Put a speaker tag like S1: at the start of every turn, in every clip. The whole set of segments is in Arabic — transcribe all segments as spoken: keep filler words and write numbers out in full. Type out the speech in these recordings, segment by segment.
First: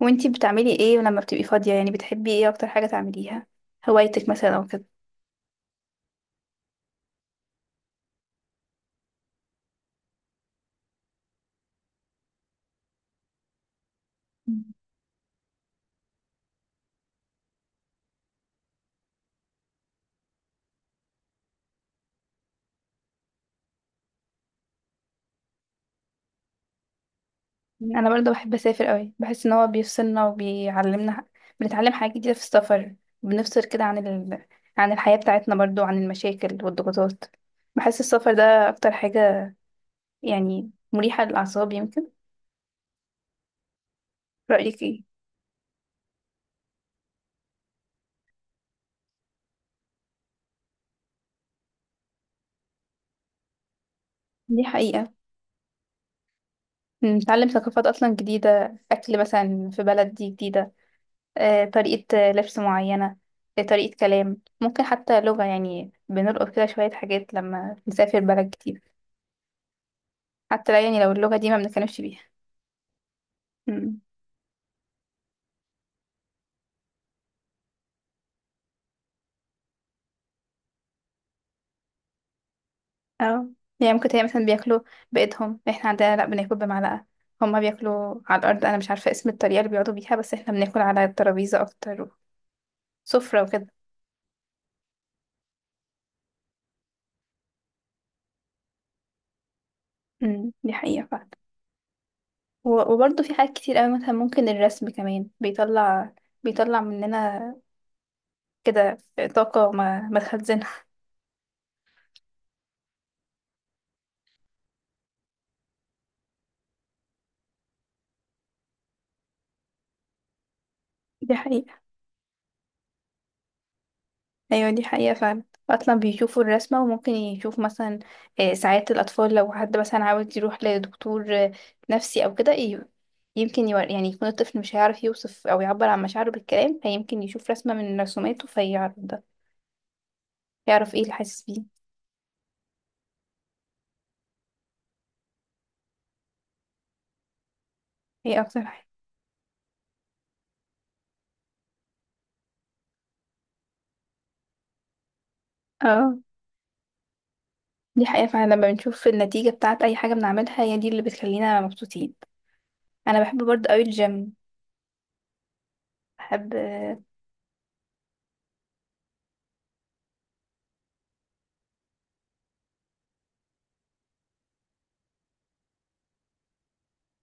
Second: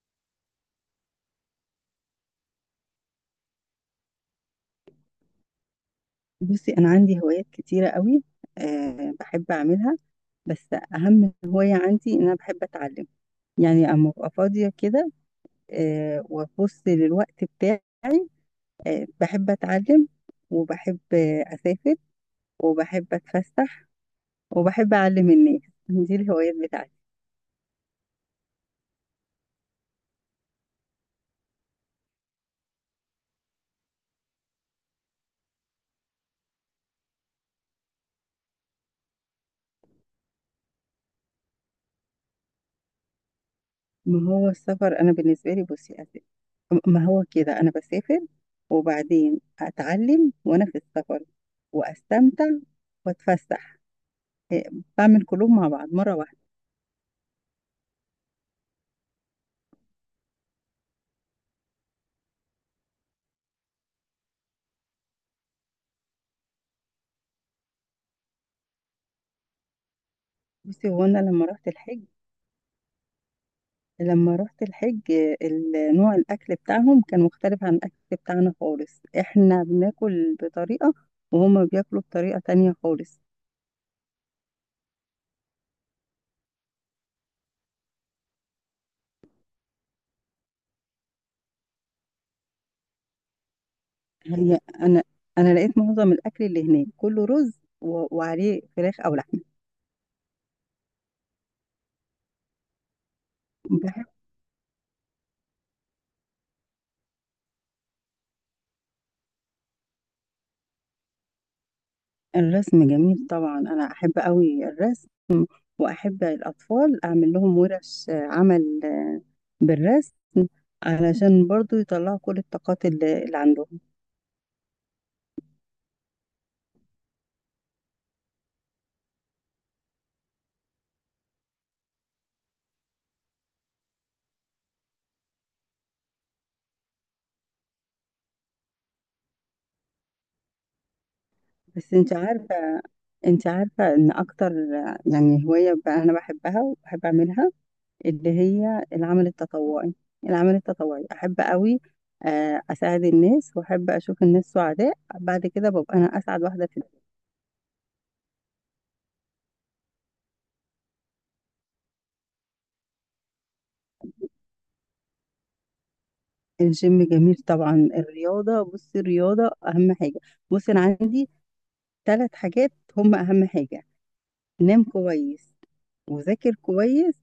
S1: وانتي بتعملي ايه لما بتبقي فاضية، يعني بتحبي ايه اكتر حاجة تعمليها؟ هوايتك مثلا او كده؟
S2: بصي أنا عندي هوايات كتيرة قوي. أه بحب أعملها. بس أهم هواية عندي إن أنا بحب أتعلم، يعني أما أبقى فاضية
S1: مم.
S2: كده. أه وأبص للوقت بتاعي. أه بحب أتعلم. وبحب آه، أسافر، وبحب أتفسح، وبحب أعلم الناس. دي الهوايات بتاعتي.
S1: انا برضه بحب اسافر قوي، بحس ان هو بيفصلنا وبيعلمنا ح- بنتعلم حاجات جديدة في السفر. بنفصل كده عن ال... عن الحياة بتاعتنا، برضه عن المشاكل والضغوطات. بحس السفر ده اكتر حاجة، يعني مريحة للاعصاب يمكن.
S2: ما هو
S1: رأيك
S2: السفر،
S1: ايه؟
S2: أنا بالنسبة لي بصي أسافر. ما هو كده أنا بسافر وبعدين أتعلم وأنا في السفر وأستمتع وأتفسح.
S1: دي
S2: إيه،
S1: حقيقة.
S2: بعمل كلهم مع بعض مرة واحدة.
S1: بنتعلم ثقافات اصلا جديدة، اكل مثلا في بلد دي جديدة، آه، طريقة آه، لبس معينة، آه، طريقة كلام، ممكن حتى لغة، يعني بنلقط كده شوية حاجات لما نسافر بلد جديد، حتى لو
S2: بصي
S1: يعني
S2: هو
S1: لو
S2: أنا
S1: اللغة
S2: لما
S1: دي ما
S2: رحت
S1: بنتكلمش
S2: الحج،
S1: بيها. مم.
S2: لما رحت الحج آه، ال- نوع الأكل بتاعهم كان مختلف عن الأكل بتاعنا خالص. إحنا بناكل بطريقة، وهما بياكلوا بطريقة تانية خالص.
S1: اه. يعني ممكن تلاقي مثلا بياكلوا بإيدهم، احنا عندنا لأ بناكل بمعلقة. هما بياكلوا على الأرض، أنا مش عارفة اسم الطريقة اللي بيقعدوا بيها، بس احنا بناكل على الترابيزة أكتر، سفرة وكده.
S2: هي أنا أنا لقيت معظم الأكل اللي هناك كله رز و- وعليه فراخ أو لحمة.
S1: مم، دي حقيقة فعلا. و- وبرضه في حاجات كتير أوي،
S2: بحب.
S1: مثلا ممكن الرسم كمان بيطلع، بيطلع مننا كده طاقة ما ما تخزنها.
S2: الرسم جميل طبعا، أنا أحب أوي الرسم. وأحب الأطفال أعمل لهم ورش آه، عمل آه، بالرسم،
S1: دي
S2: علشان برضو
S1: حقيقة.
S2: يطلعوا كل الطاقات اللي اللي عندهم.
S1: ايوه دي حقيقة فعلا. اصلا بيشوفوا الرسمة وممكن يشوف مثلا آه، ساعات الاطفال لو حد مثلا عاوز يروح لدكتور آه، نفسي او كده، ي- يمكن يور... يعني يكون الطفل مش هيعرف يوصف او يعبر عن مشاعره بالكلام، فيمكن يشوف رسمة من رسوماته فيعرف ده، يعرف ايه اللي حاسس بيه.
S2: بس انت عارفة انت عارفة ان اكتر يعني هواية بقى انا بحبها وبحب اعملها، اللي
S1: ايه اكتر
S2: هي
S1: حاجة؟
S2: العمل التطوعي. العمل التطوعي احب قوي، آه، اساعد الناس واحب اشوف الناس سعداء بعد كده ببقى
S1: اه.
S2: انا اسعد واحدة في الدنيا.
S1: دي حقيقة فعلا، لما بنشوف النتيجة بتاعت اي حاجة بنعملها هي دي اللي بتخلينا مبسوطين. انا بحب برضه قوي الجيم. بحب آه،
S2: الجيم جميل طبعا، الرياضة، بصي الرياضة اهم حاجة. بصي انا عندي ثلاث حاجات هم اهم حاجة: نام كويس، وذاكر كويس،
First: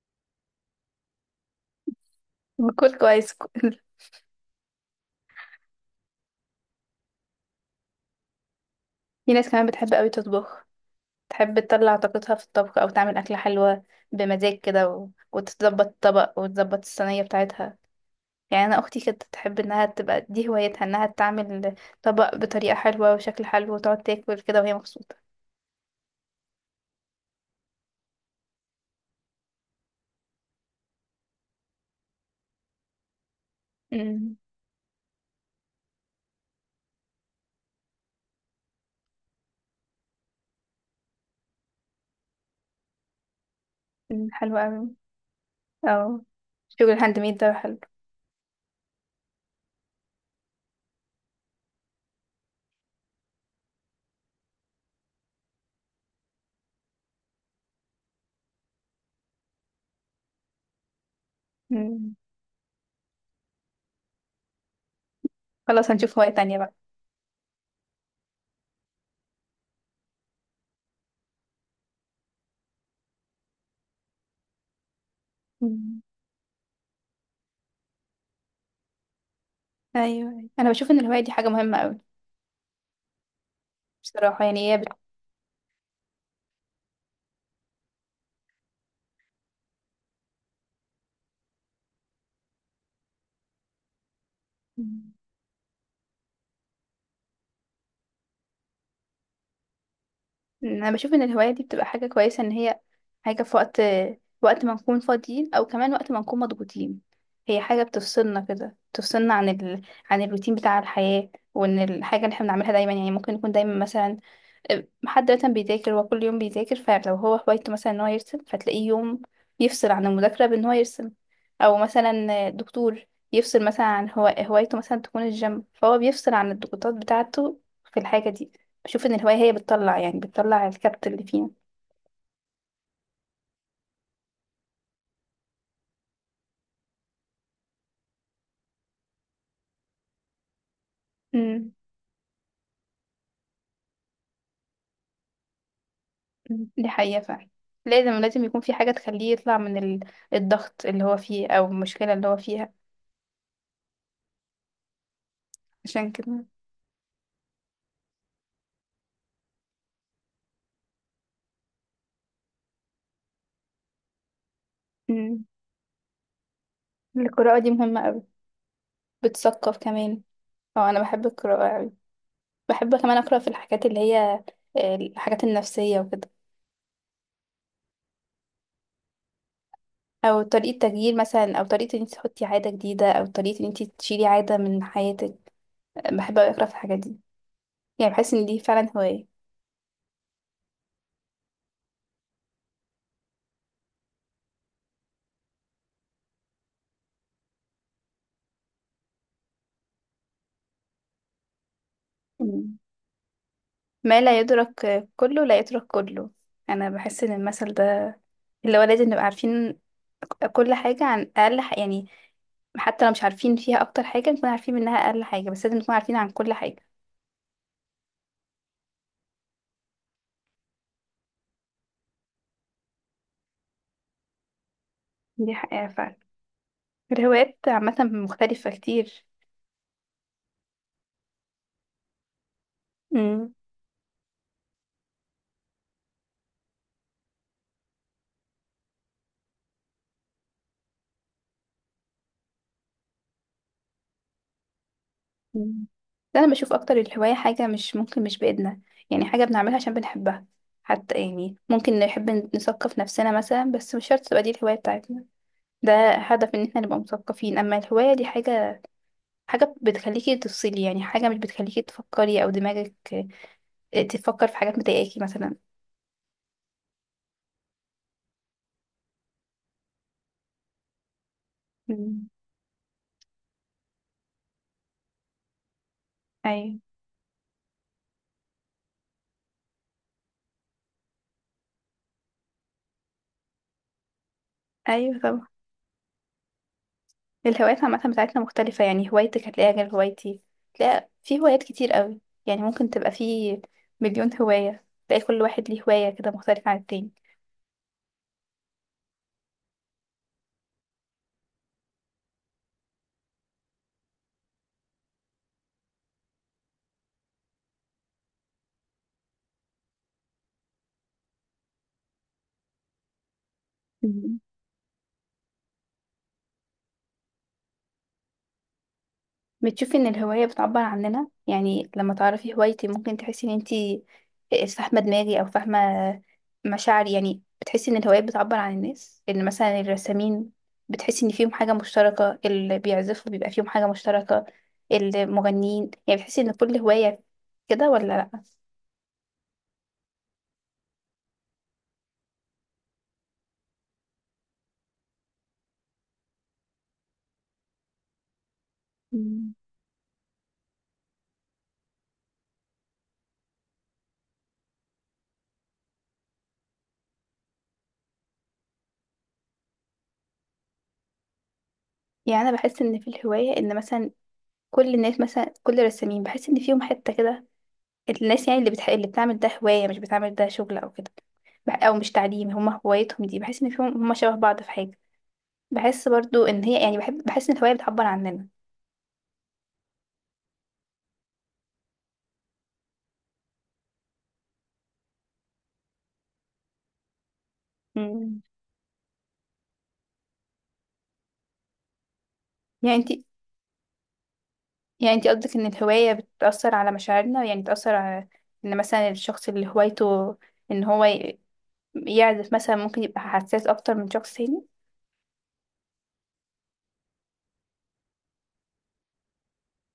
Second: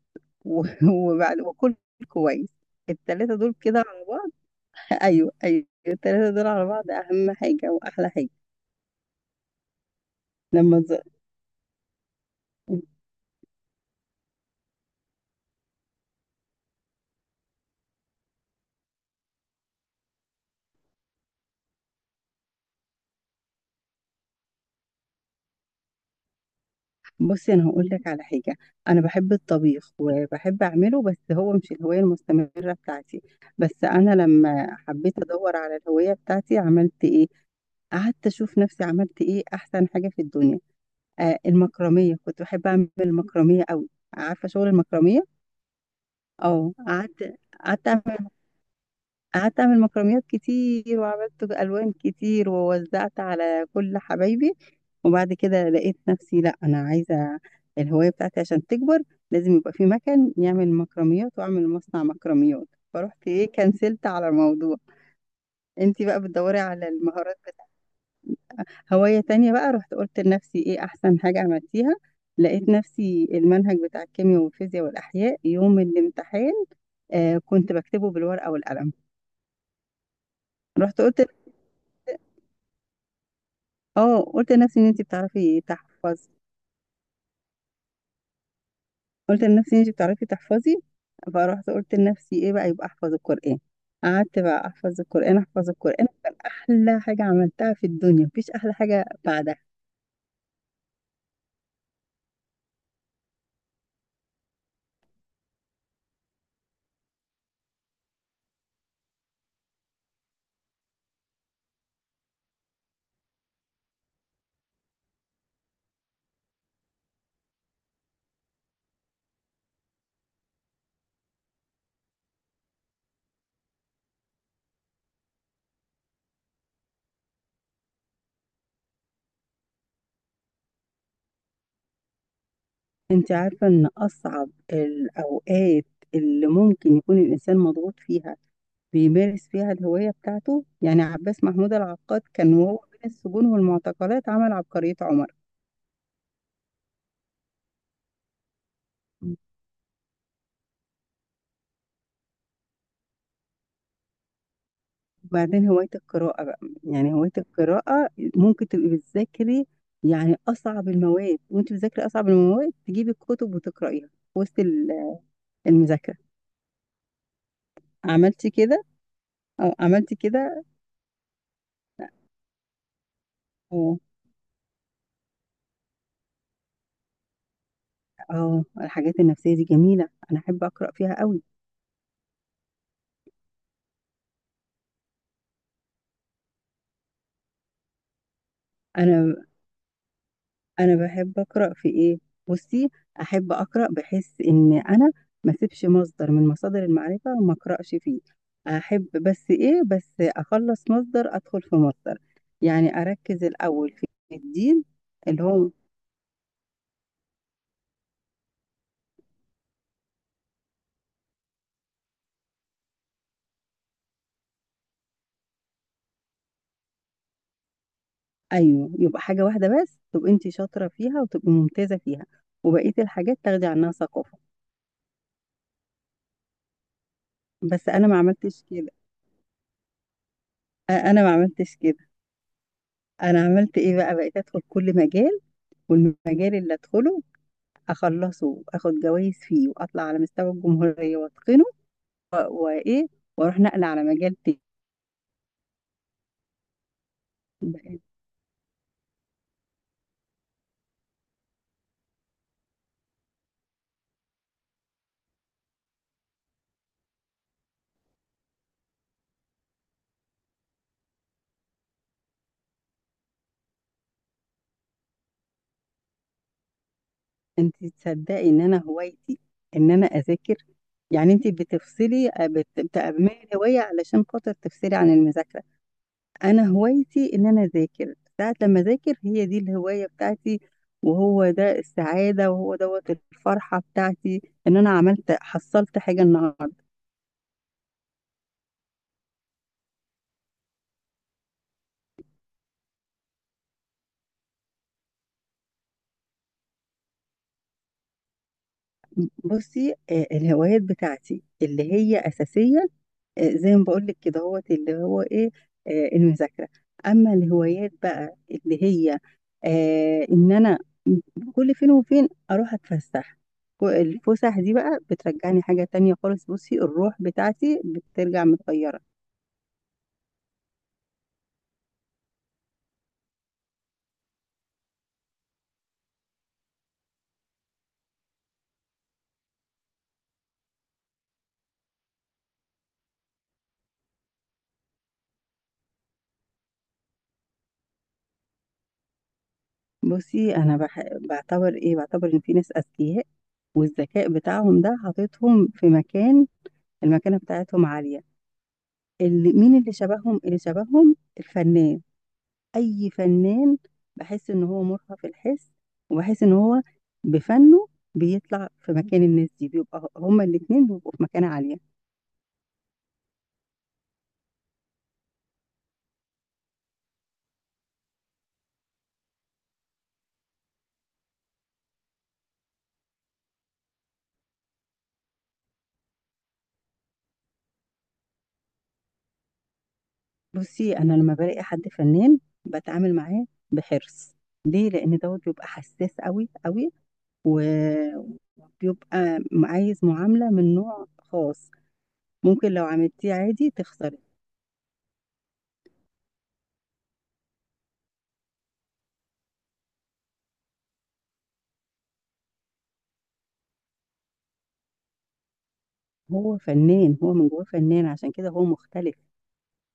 S2: و- وبعد وكل كويس.
S1: باكل
S2: الثلاثة
S1: كويس.
S2: دول كده. ايوه ايوه، التلاتة دول على بعض اهم حاجة واحلى حاجة.
S1: في ناس كمان بتحب قوي تطبخ،
S2: لما ز...
S1: تحب تطلع طاقتها في الطبخ او تعمل اكلة حلوة بمزاج كده و... وتظبط الطبق وتظبط الصينية بتاعتها. يعني انا اختي كانت تحب انها تبقى دي هوايتها، انها تعمل طبق بطريقة حلوة وشكل حلو وتقعد تاكل كده وهي مبسوطة.
S2: بصي انا هقول لك على حاجة، انا بحب الطبيخ وبحب اعمله، بس هو مش الهواية المستمرة بتاعتي. بس انا
S1: امم.
S2: لما حبيت ادور على الهواية بتاعتي عملت ايه، قعدت اشوف نفسي عملت ايه احسن حاجة في الدنيا. آه المكرمية، كنت بحب اعمل المكرمية قوي،
S1: أمم،
S2: عارفة
S1: حلوة
S2: شغل
S1: اوي.
S2: المكرمية.
S1: او
S2: اه
S1: شغل الهاند
S2: قعدت
S1: ميد ده حلو.
S2: قعدت اعمل قعدت اعمل مكرميات كتير، وعملت الوان كتير ووزعت على كل حبايبي. وبعد كده لقيت نفسي، لا انا عايزه الهوايه بتاعتي عشان تكبر لازم يبقى في مكان يعمل مكرميات، واعمل مصنع
S1: أمم.
S2: مكرميات. فرحت ايه، كنسلت على الموضوع.
S1: خلاص
S2: انتي
S1: هنشوف
S2: بقى
S1: هواية تانية
S2: بتدوري
S1: بقى.
S2: على المهارات بتاعتك. هوايه تانية بقى، رحت قلت لنفسي ايه احسن حاجه عملتيها. لقيت نفسي المنهج بتاع الكيمياء والفيزياء والاحياء يوم
S1: أمم.
S2: الامتحان آه كنت بكتبه بالورقه والقلم.
S1: ايوه أيوة. انا بشوف ان
S2: رحت
S1: الهواية
S2: قلت
S1: دي حاجة مهمة اوي.
S2: اه
S1: بصراحة
S2: قلت
S1: يعني
S2: لنفسي
S1: هي
S2: ان انت بتعرفي تحفظي. قلت لنفسي ان انت بتعرفي تحفظي فرحت قلت لنفسي ايه بقى، يبقى احفظ القرآن. قعدت بقى
S1: بت...
S2: احفظ القرآن، احفظ القرآن كان احلى حاجة عملتها في الدنيا، مفيش احلى حاجة بعدها.
S1: انا بشوف ان الهواية دي بتبقى حاجة كويسة، ان هي حاجة في وقت، وقت ما نكون فاضيين او كمان وقت ما نكون مضغوطين. هي حاجة بتفصلنا كده، بتفصلنا عن ال... عن الروتين بتاع الحياة. وان الحاجة اللي احنا بنعملها دايما، يعني ممكن نكون دايما مثلا حد مثلا بيذاكر، هو كل يوم بيذاكر، فلو هو هوايته مثلا ان هو يرسم فتلاقيه يوم يفصل عن المذاكرة بان هو يرسم. او مثلا دكتور يفصل مثلا عن، هو هوايته مثلا تكون الجيم، فهو بيفصل عن الضغوطات بتاعته في الحاجة دي. بشوف ان الهواية هي بتطلع يعني بتطلع الكبت اللي فينا.
S2: انت عارفة ان اصعب الاوقات اللي ممكن يكون الانسان مضغوط فيها، بيمارس فيها الهواية بتاعته، يعني عباس
S1: امم.
S2: محمود العقاد كان وهو بين السجون والمعتقلات عمل عبقرية عمر.
S1: دي حقيقة فعلا. لازم لازم يكون في حاجة تخليه يطلع من ال- الضغط اللي هو فيه او المشكلة اللي هو فيها.
S2: وبعدين هواية
S1: عشان
S2: القراءة
S1: كده.
S2: بقى، يعني هواية القراءة ممكن تبقي بتذاكري يعني أصعب المواد، وأنت بتذاكري أصعب المواد تجيبي الكتب وتقرأيها في وسط ال-
S1: امم.
S2: المذاكرة.
S1: القراءة دي مهمة أوي.
S2: عملتي كده، أو
S1: بتثقف
S2: عملتي
S1: كمان.
S2: كده.
S1: اه انا بحب القراءة أوي. بحب كمان أقرأ في الحاجات
S2: اه
S1: اللي هي آه، الحاجات النفسية وكده.
S2: اه، الحاجات النفسية دي جميلة، أنا
S1: أو
S2: أحب
S1: طريقة
S2: أقرأ
S1: تغيير
S2: فيها قوي.
S1: مثلا، أو طريقة إن انت تحطي عادة جديدة، أو طريقة إن انت تشيلي عادة من حياتك. بحب أوي أقرأ في الحاجات دي، يعني بحس إن دي فعلا هواية.
S2: أنا انا بحب اقرا في ايه؟ بصي احب اقرا، بحس ان انا ما اسيبش مصدر من مصادر المعرفه وما اقراش فيه. احب بس ايه، بس اخلص مصدر ادخل في مصدر.
S1: مم.
S2: يعني اركز الاول في
S1: ما لا يدرك
S2: الدين اللي
S1: كله لا
S2: هو.
S1: يترك كله. أنا بحس إن المثل ده اللي هو لازم نبقى عارفين كل حاجة، عن أقل ح- يعني حتى لو مش عارفين فيها أكتر حاجة نكون عارفين منها أقل حاجة، بس لازم نكون عارفين عن كل حاجة.
S2: ايوه، يبقى حاجه واحده بس تبقى انت شاطره فيها وتبقى ممتازه فيها، وبقيه الحاجات تاخدي عنها ثقافه.
S1: دي حقيقة فعلا. الهوايات
S2: بس
S1: عامة
S2: انا ما عملتش
S1: مختلفة
S2: كده،
S1: كتير.
S2: أ- انا ما عملتش كده. انا
S1: مم.
S2: عملت ايه بقى، بقيت ادخل كل مجال، والمجال اللي ادخله اخلصه واخد جوائز فيه واطلع على مستوى الجمهورية واتقنه، و- وايه، واروح نقل على مجال تاني.
S1: مم. ده انا بشوف اكتر الهواية حاجة مش ممكن مش بإيدنا، يعني حاجة بنعملها عشان بنحبها. حتى يعني ممكن نحب نثقف نفسنا مثلا، بس مش شرط تبقى دي الهواية بتاعتنا. ده هدف ان احنا نبقى مثقفين. اما الهواية دي حاجة، حاجة بتخليكي تفصلي، يعني حاجة مش بتخليكي تفكري او دماغك آه، تفكر في حاجات مضايقاكي مثلا.
S2: انت تصدقي ان انا هوايتي ان انا اذاكر؟ يعني انت
S1: مم.
S2: بتفصلي بت- بتعملي هواية علشان خاطر تفصلي عن المذاكرة. انا
S1: ايوه.
S2: هوايتي ان انا اذاكر، ساعة لما اذاكر هي دي الهواية بتاعتي. وهو ده السعادة، وهو دوت الفرحة بتاعتي، ان انا
S1: ايوه
S2: عملت
S1: طبعا.
S2: حصلت حاجة النهاردة.
S1: الهوايات عامة بتاعتنا مختلفة، يعني هوايتك هتلاقيها غير هوايتي. تلاقي في هوايات كتير قوي، يعني ممكن تبقى في مليون هواية، تلاقي كل واحد ليه هواية كده مختلفة عن التاني.
S2: بصي آه، الهوايات بتاعتي اللي هي اساسية، آه، زي ما بقول لك كده هو اللي هو ايه، آه، المذاكره. اما الهوايات بقى اللي هي آه، ان انا كل فين وفين اروح اتفسح. و-
S1: مم.
S2: الفسح دي بقى بترجعني حاجه تانية خالص. بصي الروح بتاعتي بترجع متغيره.
S1: بتشوفي ان الهواية بتعبر عننا؟ يعني لما تعرفي هوايتي ممكن تحسي ان انتي فاهمة دماغي او فاهمة مشاعري. يعني بتحسي ان الهوايات بتعبر عن الناس، ان مثلا الرسامين بتحسي ان فيهم حاجة مشتركة، اللي بيعزفوا بيبقى فيهم حاجة مشتركة، المغنيين. يعني بتحسي ان كل هواية كده، ولا لأ؟
S2: بصي انا بح... بعتبر ايه بعتبر ان في ناس اذكياء، والذكاء بتاعهم ده حاططهم في مكان، المكانه بتاعتهم عاليه.
S1: مم.
S2: اللي مين اللي شبههم اللي شبههم الفنان، اي فنان. بحس ان هو مرهف الحس، وبحس ان هو بفنه بيطلع في مكان الناس دي، بيبقى هما الاتنين بيبقوا في مكانة عالية.
S1: يعني انا بحس ان في الهوايه ان مثلا كل الناس مثلا كل الرسامين بحس ان فيهم حته كده، الناس يعني اللي بتح... اللي بتعمل ده هوايه مش بتعمل ده شغل او كده، بح- او مش تعليم، هما هوايتهم دي، بحس ان فيهم هما شبه بعض في حاجه. بحس برضو ان هي يعني بحب، بحس ان الهوايه بتعبر عننا.
S2: بصي انا لما بلاقي حد فنان بتعامل معاه بحرص، ليه؟ لان دوت بيبقى حساس قوي قوي، و-
S1: مم.
S2: وبيبقى عايز معاملة من نوع خاص. ممكن لو
S1: يعني انت
S2: عملتيه عادي تخسري.
S1: يعني انت قصدك ان الهوايه بتاثر على مشاعرنا؟ يعني بتاثر على ان مثلا الشخص اللي هوايته ان هو ي- يعزف مثلا ممكن يبقى حساس اكتر من شخص تاني.
S2: هو فنان، هو من جواه فنان، عشان كده هو مختلف.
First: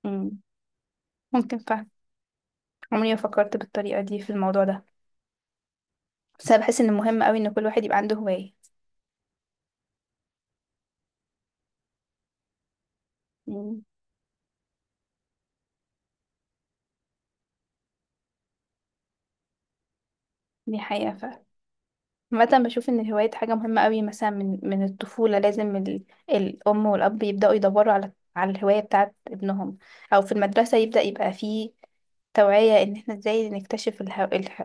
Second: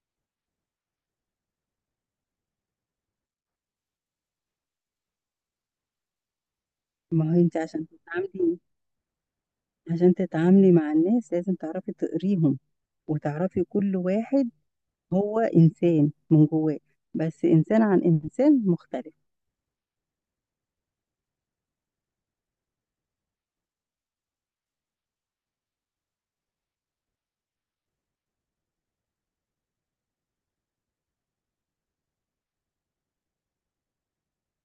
S1: مم. ممكن. عمري ما فكرت بالطريقة دي في الموضوع ده، بس أنا بحس إن مهم
S2: ما
S1: أوي
S2: هو
S1: إن
S2: انت
S1: كل واحد
S2: عشان
S1: يبقى عنده هواية.
S2: تتعاملي عشان تتعاملي مع الناس لازم تعرفي تقريهم، وتعرفي
S1: يعني
S2: كل واحد هو إنسان من جواه، بس إنسان عن إنسان مختلف.
S1: دي حقيقة فعلا. عامة بشوف إن الهواية دي حاجة مهمة أوي، مثلا من من الطفولة لازم ال... الأم والأب يبدأوا يدوروا على على الهواية بتاعت ابنهم، أو في المدرسة يبدأ يبقى فيه توعية إن إحنا إزاي نكتشف الهو... الح...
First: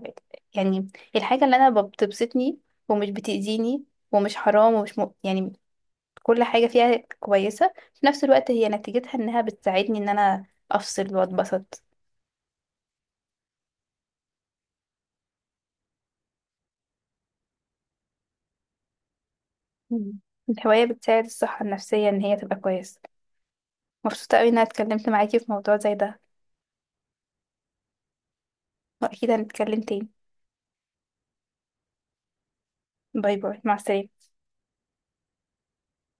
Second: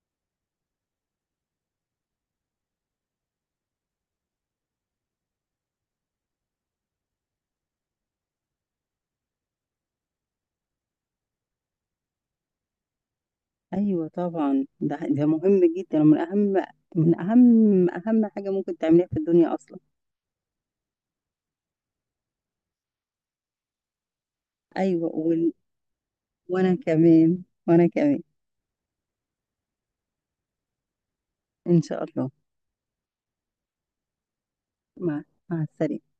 S1: يعني الحاجة اللي أنا بتبسطني، ومش بتأذيني ومش حرام ومش م... يعني كل حاجة فيها كويسة في نفس الوقت هي نتيجتها إنها بتساعدني إن أنا أفصل وأتبسط.
S2: أيوة طبعا، ده ده مهم جدا، ومن أهم، من أهم أهم حاجة ممكن تعمليها في الدنيا أصلا.
S1: مم. الهواية بتساعد الصحة النفسية إن هي تبقى كويسة. مبسوطة أوي إن أنا اتكلمت
S2: أيوة
S1: معاكي في
S2: وال...
S1: موضوع زي ده.
S2: وأنا كمان وأنا كمان
S1: وأكيد هنتكلم تاني.
S2: إن شاء الله.
S1: باي باي، مع السلامة.
S2: مع مع السلامة.